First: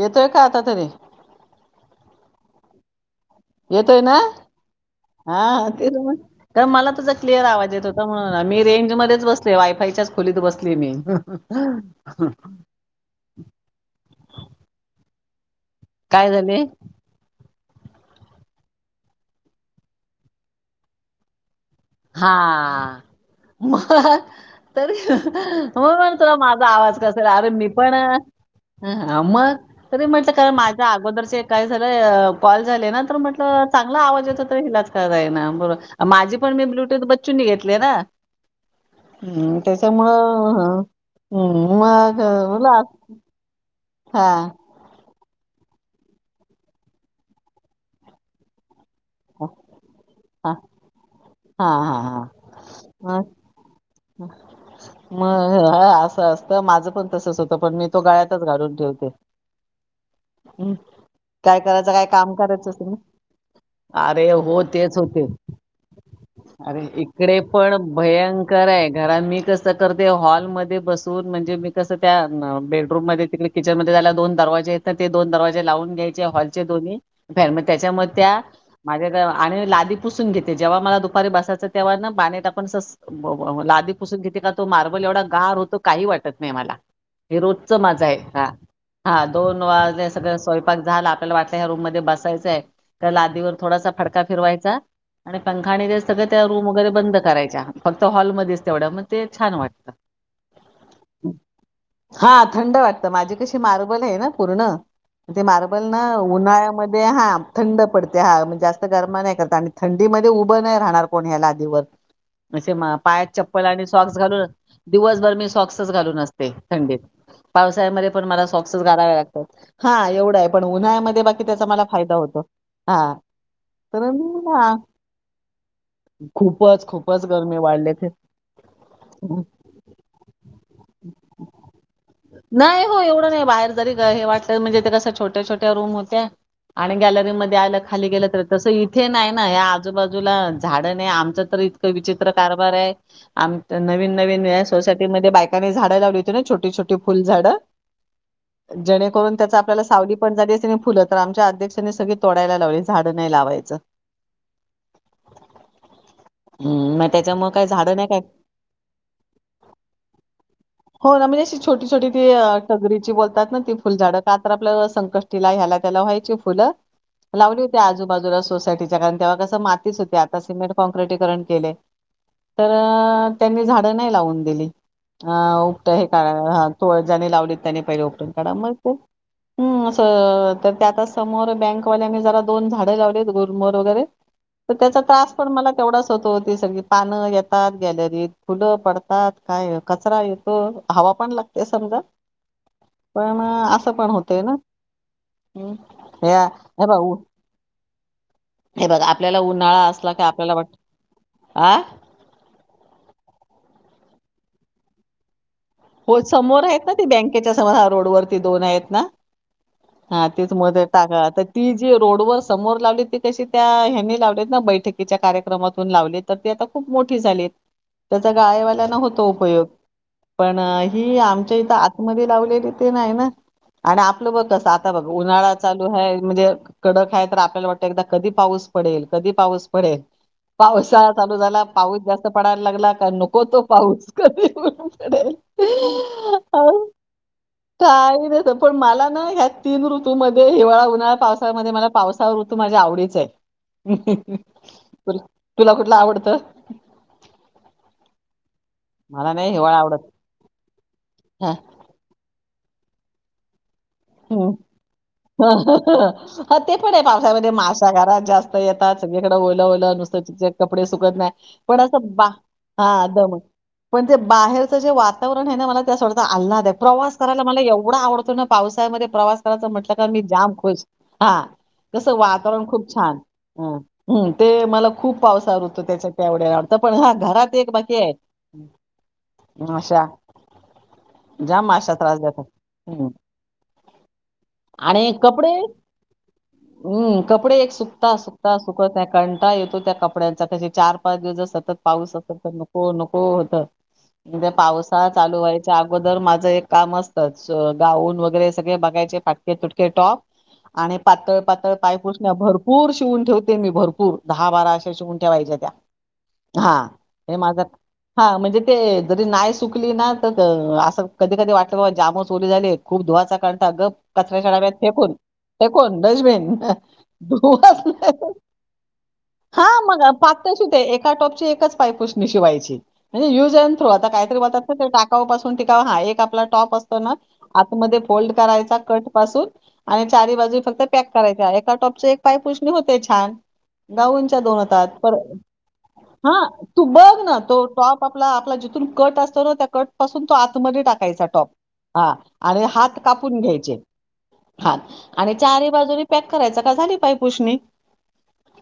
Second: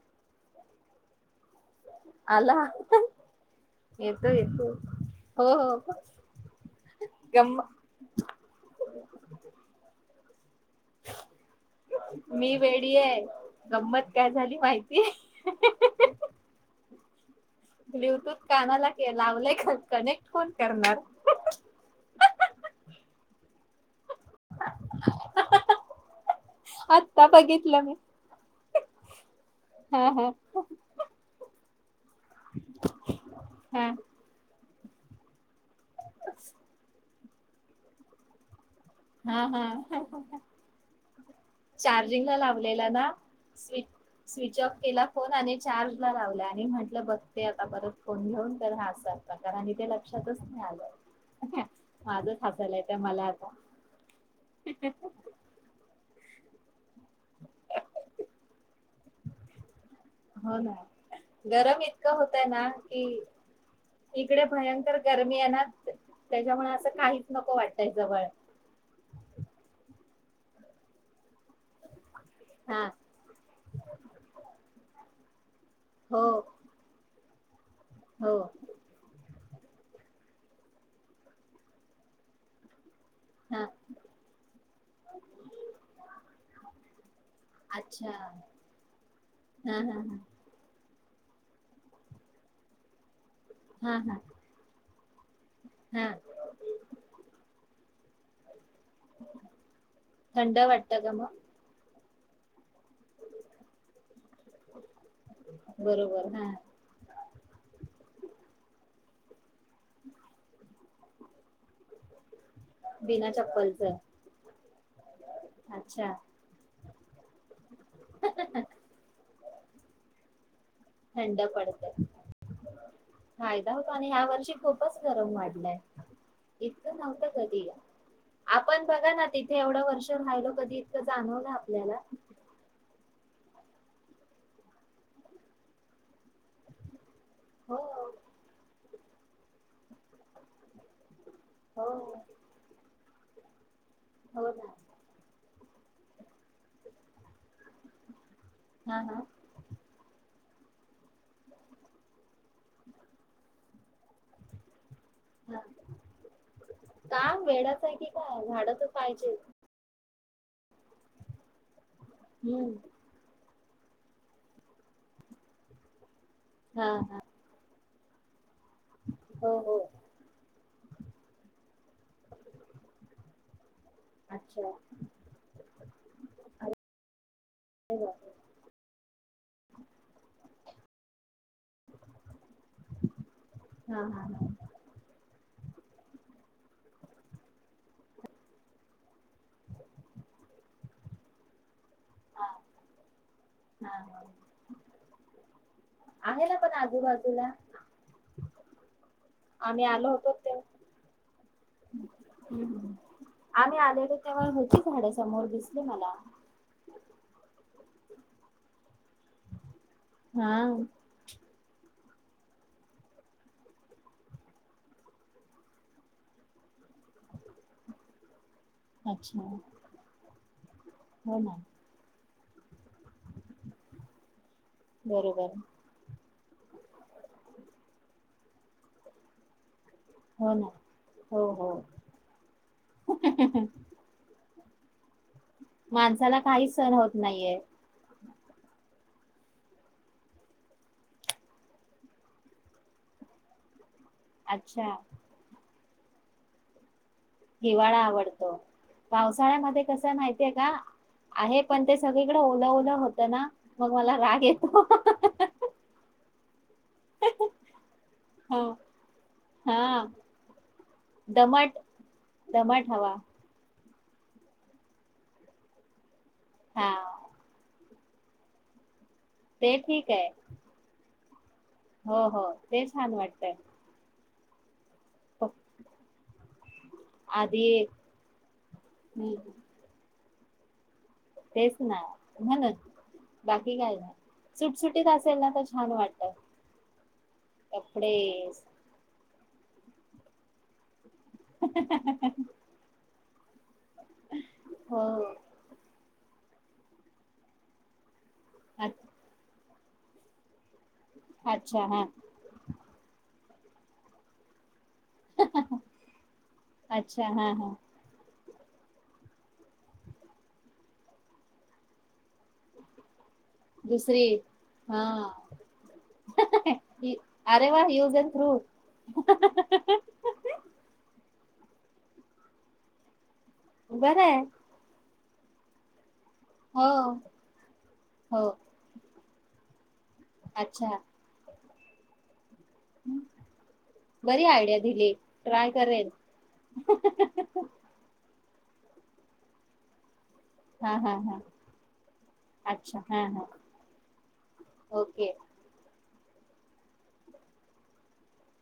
येतोय का आता तरी? आला. येतोय ना येतो येतो हा हो हो ते मला तुझ क्लिअर गंम आवाज येत होता म्हणून मी रेंज मध्येच बसते वायफायच्याच खोलीत बसले. मी मी वेडी आहे. गंमत काय झाली माहितीय? काय झाले? ब्लुटूथ कानाला लावलंय का कनेक्ट कोण करणार? हा! मग तरी मग म्हणतो माझा आवाज कस आत्ता आहे अरे मी बघितलं पण.. मग तरी हा हा म्हटलं ख माझ्या अगोदरचे काय कॉल झाले ना तर म्हटल चांगला आवाज येत होता इलाच ततर आहे ना माझी पण मी ब्लूटूथ बच्चू ने घेतलंय ना. हा हा हम्म हा त्याच्यामुळं हम् चार्जिंगला मगला लावलेला ना स्विच स्विच ऑफ केली. [inaudible] फोन चार्जला लावलंय आणि म्हट बघते आता, परत फोन घेऊन तर हा आसा कारण ते लक्षातच हा नाही आलं, हाय ना, हा हा हा माझच हासायला येतंय मला मग आता. मग हा असं त असतं माझं पण तसच होत पण मी तो गळ्यातच घालून ठेवते. हो ना उ काय गरम करायच काय इतकं काम होतय करायच असेल ना, की अरे इकडे हो, भयंकर तेच होतय, गरमी आहे ना त्याच्यामुळे अरे असं काहीच इकडे नको पण वाटतंय जवळ भयंक घर आणि मी कस कर ते हॉलमध्येध्ये बसून म्हणजे मी कसं, त्या हा बेडरूम मध्ये तिकडे किचन मध्ये जायला दोन दरवाजे आहेत ना, ते दोन दरवाजे लावून घ्यायचे हो हॉलचे दोन्ही [unintelligible] त्याच्यामुळे हो त्या माझ्या आणि लादी पुसून घेते जेव्हा मला दुपारी बसायचं तेव्हा ना पाणी टाकून असं बरोबर, हा लादी पुसून घेते का तो मार्बल एवढा गार होतो काही वाटत नाही मला. हे रोजच माझं अच्छा आहे. हा हा दोन हा हा वाजले, हा सगळ स्वयंपाक झालं आपल्याला वाटलं ह्या रूम मध्ये बसायचंय तर लाद वर थोडासा हा हा फडका फिरवायचा आणि पंखा आणि ते हा सगळं त्या रूम वगैरे बंद करायच्या. फक्त हॉलमध्येच तेवढ मग ते छान वाटत. थंड वाटतं का मग हात थंड वाटत. माझी कशी मार्बल आहे ना पूर्ण, ते मार्बल ना, बरोबर हा उन्हाळ्यामध्ये हा थंड पडते. हा म जास्त गरमा नाही करत आणि थंडीमध्ये उभं नाही राहणार कोण या लादीवर. असे मा पायात बिना चप्पल आणि चप्पलचं सॉक्स घालून दिवसभर मी सॉक्सच अच्छा घालून असते थंडीत, पावसाळ्यामध्ये पण मला सॉक्सच घालावे लागतात. हा एवढं आहे. पण उन्हाळ्यामध्ये थंड बाकी त्याचा मला पडतं फायदा होतो. हा फायदा होतो आणि तर ह्या मी वर्षी ना, खूपच खूपच खूप होत कधी, आपण बघा ना तिथे एवढं वर्ष राहिलो कधी जाणवल आपल्याला त नाही हो, एवढं नाही बाहेर जरी हे वाटलं, म्हणजे ते कस छोट्या छोट्या रूम होत्या आणि गॅल मध्ये हो आलं, खाली गेल तर कसं हि हे नाही ना या आजूबाजूला झाडं नाही, आम तर हो इतकं विचित्र कारभार आहे आम नवीन नवीन हो या ना सोसायटी मध्ये बाय मी झाडं लावली होती ना छोटी छोटी फुल झाड हा हा जेणेकरून त्याचा आपल्याला सावली पण झाली फुलं तर आमच्या अध्यक्षानी सगळे तोडायला लावली झाडं नाही लावायचं हा हम्म, मग काय त्याच्यामुळे काही वेडाच आहे झाडं कि नाही काय झाड तर पाहिजे हो ना मी सिच्युएशन छोट छोटी ते हम्म टगरीची बोलतात ना ते फुलझाड का तर आपलं संकष्टीला ह्याला त्याला व्हायची फुलं हा लावली हो ते आजूबाजूला सोसायटीच्या कारण तेव्हा हो कसं हो मातीच होती आता सिमेंट काँक्रिट केलं तर त्यांनी धातू धातूला नाही लावून अच्छा दिले हा तो ज्याने लावली त्याने पहिला ओपन काढा मग ते असं तर त्या समोर बँकवाल्यानी जरा दोन झाडे लावले गुलमोहर हा वगैरे हा तर त्याचा त्रास पण म तेवढच होतो ती सगळी पानं येतात गॅलरीत फुलं पडतात काय कचरा येतो हवा पण लागते समजा हा पण हा असं पण हा. होतय ना ह ह आहे ना पण हे बघ आजूबाजूला हे बघ आपल्याला उन्हाळा असला का आपल्याला वाटत ह् आम्ही आलेलो तेव्हा होती झाडे समोर दिसत हो समोर आहेत ना ते बँकेच्या समोर हा रोडवररती दोन आहेत ना हा हा तेच मध्ये टाकता ती जी रोड व समोर लावली ती कशी त्या ह्यांनी लावलेत ना बैठकीच्या कार्यक्रमातून लावले तर आता खूप मोठी झाली आहेत तर गायवाल्याना होतो अच्छा उपयोग ही हो ना आमच्या इथं आतमध्ये लावलेली ते नाही ना आणि आपलं बघ कस आता बघ उन्हाळा बरोबर चालू आहे म्हणजे कडक आहे तर आपल्याला वाटतं एकदा कधी पाऊस पडेल कधी पाऊस पडेल हो ना पावसाळा चालू हो झाला हो पाऊस जास्त पडायला लागला की नको तो पाऊस कधी ते माणसाला काहीच सण होत नाहीये काही नाही पण मला ना ह्या तीन ऋतूमध्ये हिवाळा उन्हाळा्, पाऊसाळ्या मला पावसाळा ऋतू माझ्या आवडीच आहे अच्छा तुला तुला कुठल आवडतं हिवाळा आवडतो मला नाही हिवाळा पावसाळ्यामध्ये कस आवडत माहितीये का हा आहे पण ते सगळीकडे ओल ओल होत ना मग मला [inaudible] राग येतो ह म ह ते पण पावसामध्ये माशा घरात जास्त हा येतात सगळीकडें ओलं ओलं हा नुसत कपडे सुकत नाही दमट पण असं बा दमट हा हवा दम पण ते बाहेरचं जे वातावरण आहे ना मला त्या आल्हाद हा प्रवास करायला मला एव एवढा आवडतो ना पाऊस त्यामध्ये प्रवास करायच ते म्हटलं का ठीक मी आहे जाम खुश हा तसं हो हो वातावरण खूप ते छान वाटतय अ हम् ते मला खूप पावसावर होतो त्याच्या त्यावढ्या तर पण हा घरात एक आधी बाकी आहेत माश्या जाम तेच माशा ना त्रास देतात, म्हणून हं. बाकी काय नाही. सुटसुटीत आणि असेल कपडे? ना तर छान वाटत हम्म. कपडे एक कपडे सुकवता सुकवता सुकत- कंटाळा येतो त्या कपड्यांचा. कसे चार- पाच दिवस जर सतत पाऊस असेल तर नको नको- हो होत. म्हणजे हो पावसाळा चालू व्हायच्या आगो - दर माझं एक काम आसतच गाऊन वगैरे- सगळे बघायचे फाटके तुट- के टॉप- आणि पातळ पातळ अच्छा हा पायपुसणं भरपूर शिवून ठेऊ- मी भरपूर दहा बारा- शिवून ठेवायेच्या त्या ह अच्छा हे हा माझ हा हा म्हनजे- ते जरी -नाही सुकली ना तर असं कधी कधी वाटलं जामच ओले झाले खूप धुवाच- ग दुसरी कचऱ्याच्या डब्यात हा फेकून. फेकून डस्बीन. ही- अरे वा यूज अँड [unintelligible] थ्रू हा मग ते एका टॉपची आतच पायपुसणी शिवायची. Use and throw. आता बरं आहे काहीतरी म्हणतात ना ते टाकाऊ पासून टिकाऊ. हां, हे एक आपलं आपला टॉप हो असतोना आत मध्ये हो करायचा कट पासून आणि चारी बाजू फक्त अच्छा पॅक करायच्या आहेत - त्या टॉपचे एक पायपूस - होतंय छान. गांऊनच्या बरी दोन आयडिया होतात. दिली ट्राय करेल ह. तू बघ ना तो टॉप आपला जिथून कट असतो ना, त्या कट पासून तो आतमध्ये हा हा टाकायचा हा टॉप. हा आणि हात अच्छा हा कापून हा घ्यायचे. हात ओके आणि चारी बाजूंनी रिपॅक करायचं, झाली पायपुसणी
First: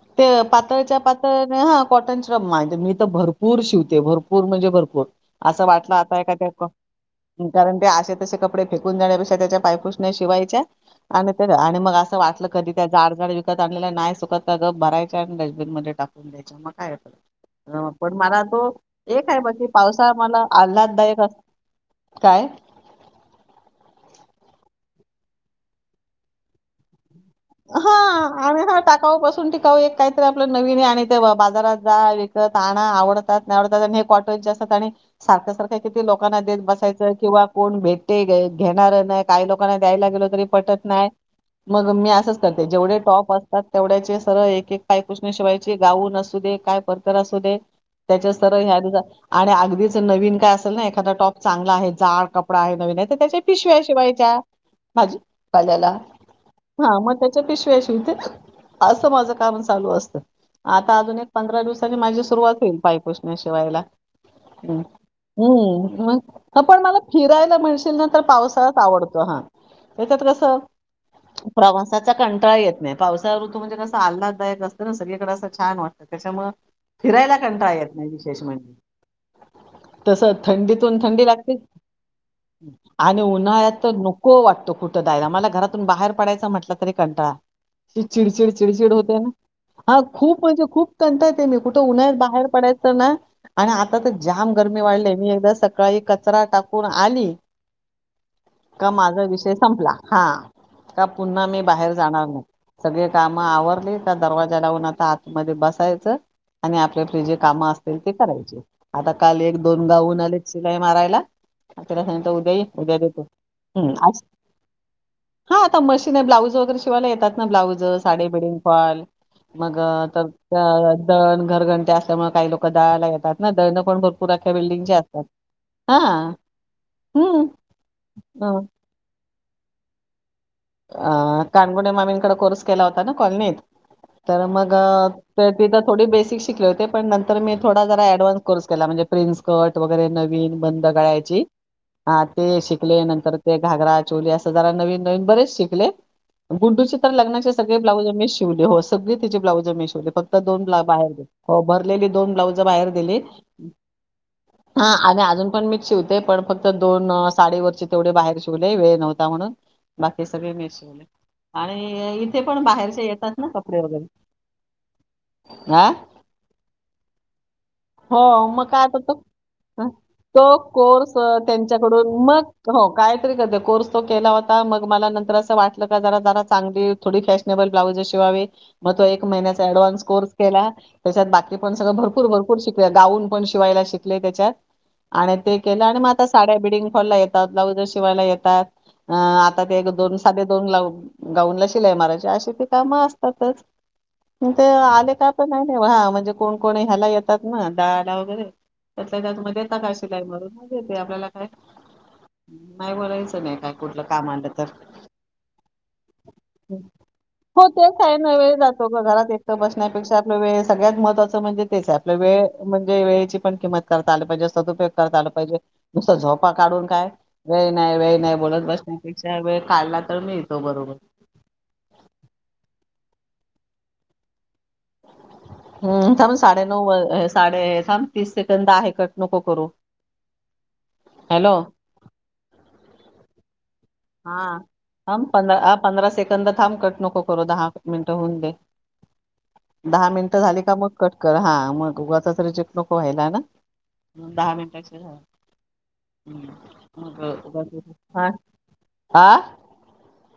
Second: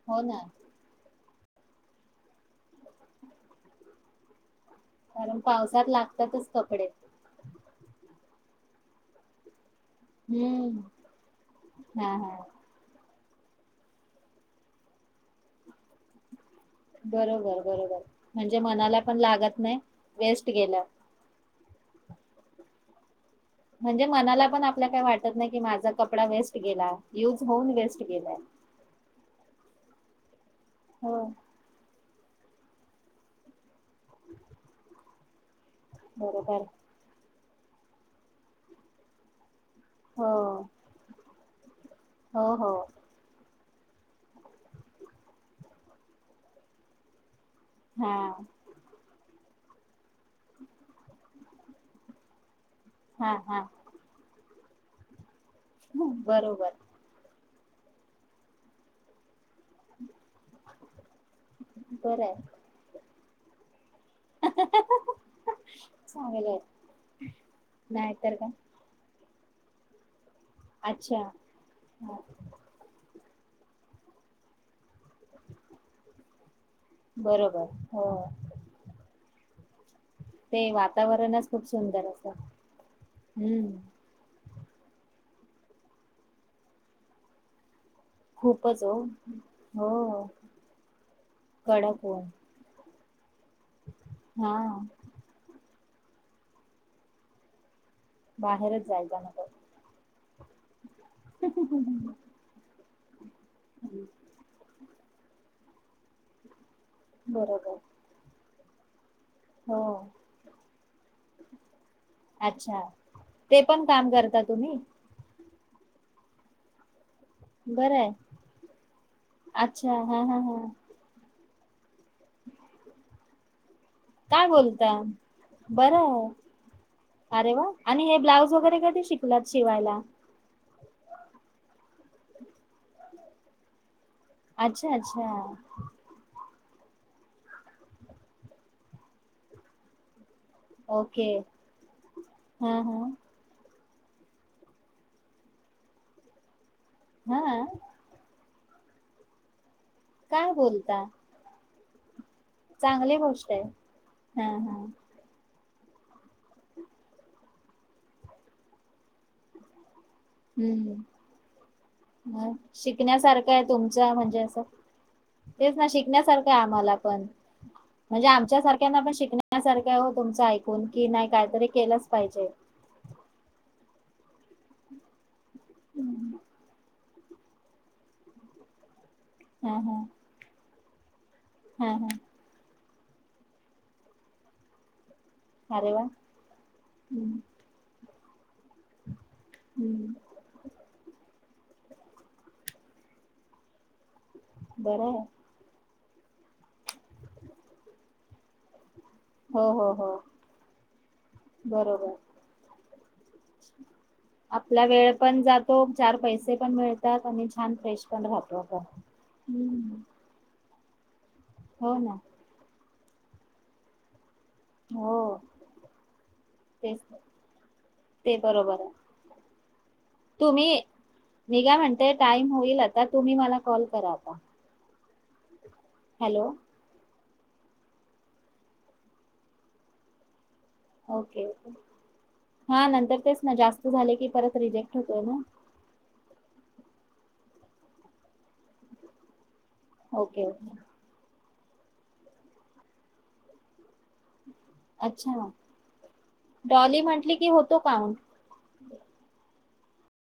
हो त ना पातळच्या पातळ हो ना हो कॉटनच्या [unintelligible] मी तर भरपूर शिवते. भरपूर पुर म्हणजे - भरपूर. कारण असं पावसात वाटल आता लागतातच कपडे एखाद्या [unintelligible] असे कपडे फेकून देण्यापेक्षा त्याच्या पाय पुसण्या शिवायच्या हम्म म आणि हा असं हा वाट कधी त्या जाड विकत आणलेला नाही सुखत का गप भरायच्या आणि डस्बिन मध्ये टाकून द्यायच्या. मग काय बरोबर बरोबर पण मला म्हणजे तो मनाला पण एक आहे लागत बाकी नाही पावसाळा मला वेस्ट गेलं आल्हाददायक असतो. काय? म्हणजे मनाला पण आपल्या काय वाटतं नाही की माझा कपडा वेस्ट गेला. युज होऊन हा वेस्ट गेलाय. कायतर आपलं आपलं नवीन आणि ते हो बाजारात जा विकत आवडतात नाही आवडतात हे कॉटनचे असतात आणि सारखं सारखं लोकना देत बरोबर बसायचं किंवा कोण भेटते घेणार नाही काय लोक दुकान द्यायला गेलो हो तरी पटत नाही मग मी हो असं हो जेवढे टॉप त्यात तेवढ्याचे सरळ एक एक पाय पुसनी शिवायचे गाऊन असू दे काय ते परकर असू दे. हा त्याच्या तरळ ह्या. आणि अगदीच नवीन काय असेल ना एखादा टॉप चांगला आहे जाड कप प्राय नवीन आहे तर हा त्याच्या हा पिशव्या शिवायच्या. हाजी. आलेला बरोबर हा म त्याचे. पिशव्या शिवते असं माझं काम. चालू असत आता अजून एक पंधरा दिवसानी माझी बरं आहे सुरुवात होईल पायपुुसण्याशिवायला हम्म चांगलंय पण मला फिरायला मिळशील ना तर नाहीतर का पावसाळच आवडतो हा. त्याच्यात कस. कस अच्छा प्रवास. हा कंंटाळा येत नाही. पावसा ऋतू म्हणे कस आलाददायक असत. तर सगळीकडें असं छान वाटतं त्याच्यामुळ फिरायला बरोबर कंटाळा येत हो नाही विशेष म्हणजे. तस ते थंडीतून थंडी वातावरणच लागते खूप सुंदर असत आणि उन्हाळ्यात हम्म तर नको वाटत. तो कुठ दायला मला घरातून बाहेर पडाच म्हटल. तरी कंटाळा. चिडचिड खूपच चिडचिड हो होते ना हा हो खूप म्हणजे खूप कंंटाळते मी कुठे कडक उन्हात ऊन बाहेर पडायच. तुना. आणि आता तर जाम हा गरमी वाढलेय मी एकदा स सकाळी कचरा टाकून आली बाहेरच का जायला माझा नको विषय संपला हा का पुन्हा मी बाहेर जानाा नाही सगळी काम आवरले हम्म. का दरवाजा लावून आता मध्ये मधी बसायच. आणि आपल्यापली जे कामं बरोबर असतील ते करायचे. आता काल एक हो दोन गाहून आलेत शिलाय मारायला तिला सांगित उद्या ये अच्छा उद्या देते ते पण काम अस करता तुम्ही हा आता मशीन ब्लाऊज तो तर शिवाला येतात. ब्लाऊज बरं आहे साडी बिल्डिंग फॅल मग अच्छा हा हा हा तर दळन घरगंटी असल्यामुळे काही लोकं दळायला येतात ना दळन काय बोलता बर हा आहे हम्म अरे वा आणि हे अ, ब्लाऊज वगैरे कधी शिकलात शिवायला. अ काणगुणे मामींकडे कोर्स केला होता ना कॉलनीत तर मग अच्छा अच्छा तिथं थोडी बेसिक शिकले होते पणंतर मी थोडा जरा ऍडव्हान्स कोर्स केला म्हणजे प्रिन्सकट वगैरे नवीन बंद ओके कयची ते हा शिकले हा नंतर ते घागरा चोली अस हजार नवीन नवीन बरच शिकले. गुड्डू चे तर हा लग्नाचे सळे ब्लाउज मीच शी सगळे तीचे ब्लाऊज मी शी [unintelligible] [unintelligible] काय दोन बोलता ब्लाउज बाहेर चांगली दिले गोष्ट आहे हा आणि अजून पण मी शिवते पण फक्त दोन साडीवररचे तेवढे बाहेर शिवले वेळ नव्हता म्हणून बाकी सगळे मीच शिवले आणि इथे हम् पण बाहेरचे येतात ना शिकण्यासारखं आहे कपडे वगैरे तुमचं म्हणजे असं तेच ना हा शिकण्यासारखं आम्हाला पण हो म्हणजे आमच्या मग काय सारख्यांना त पण शिकण्यासारखं आहे हो तुमचं तो ऐकून की कोर्स नाही काहीतरी केलंच त्यांच्याकडून पाहिजे मग हो कायतरी कध तो केला होता मग मला नंतर वाटलं का जरा ज चांगली थोडी फॅ ल ब्लाउज शिवावी मग तो एक महिन्याचा हा हा अडवान्स कोर्स केला त्याच्यात बाकी ते पण हा सगळ हा भरपूर भ शिक गाऊन पण शिवायला शिकले त्याच्यात आणि ते केलं अरे आणि वा मग आता साड्या बिडिंग फॉरला हम्म येतात ब्लाउजर शिवायला येत ताच. अ आता. ते हम्म दोन साधे दोन ला गाऊनलां. शिलाई मराची अशी काम असतातच. ते बरं आले आहे का पण नाही हा. म्हणजे कोण को ह्याला. घालतात ना डालडा वगैरे. त्यातल्या त्यात. हो देता हो का हो शिलाई मरून मग देतोय. आपल्याला काय बरोबर नाही म्हणायचं नाही. काय कुठलं काम आलं तर! आपला वेळ पण जातो चार पैसे पण मिळतात आणि हो छान ते फ्रेश काय पण ना वेळ राहतो आपण जातो. ग घरात एकट हम्म बसण्यापेक्षा आपला वेळ. सगळ्यात महत्त्वाचं. म्हणजे हो तेच्यात. ना वेळ म्हणजे. वेळेची पण किंमत करता आल पाहिजे. सदउपयोग हो करता आला पाहिजे. नुसता झोपा काढून तेच काय वेळ नाही वेळ नाही. ते बोलत बरोबर आहे बसण्यापेक्षा वेळ काढला तर मिळतो तुम्ही बरोबर. मी काय म्हणते टाइम होईल आता तुम्ही मला कॉल करा आता. [unintelligible] हम्म थांब हॅलो साडे नऊ वाज साडेसात-तीस सेकंद आहेत. कट नको करू. ओके. हॅलो हा नंतर. तर तेच ना जास्त झाले की परत हां रिजेक्ट होतोय ना थांब आ पंधरा सेकंड थांब कट नको करू दहा मिनटं होऊन दे. दहा मिनिटं ओके झाली का ओके मग कट कर हां. मग उगाचच रिजेक्ट नको व्हायला ना? दहा मिनटाचे अच्छा डॉली म्हटली की होतो काउंट [unintelligible] मग [unintelligible] आ?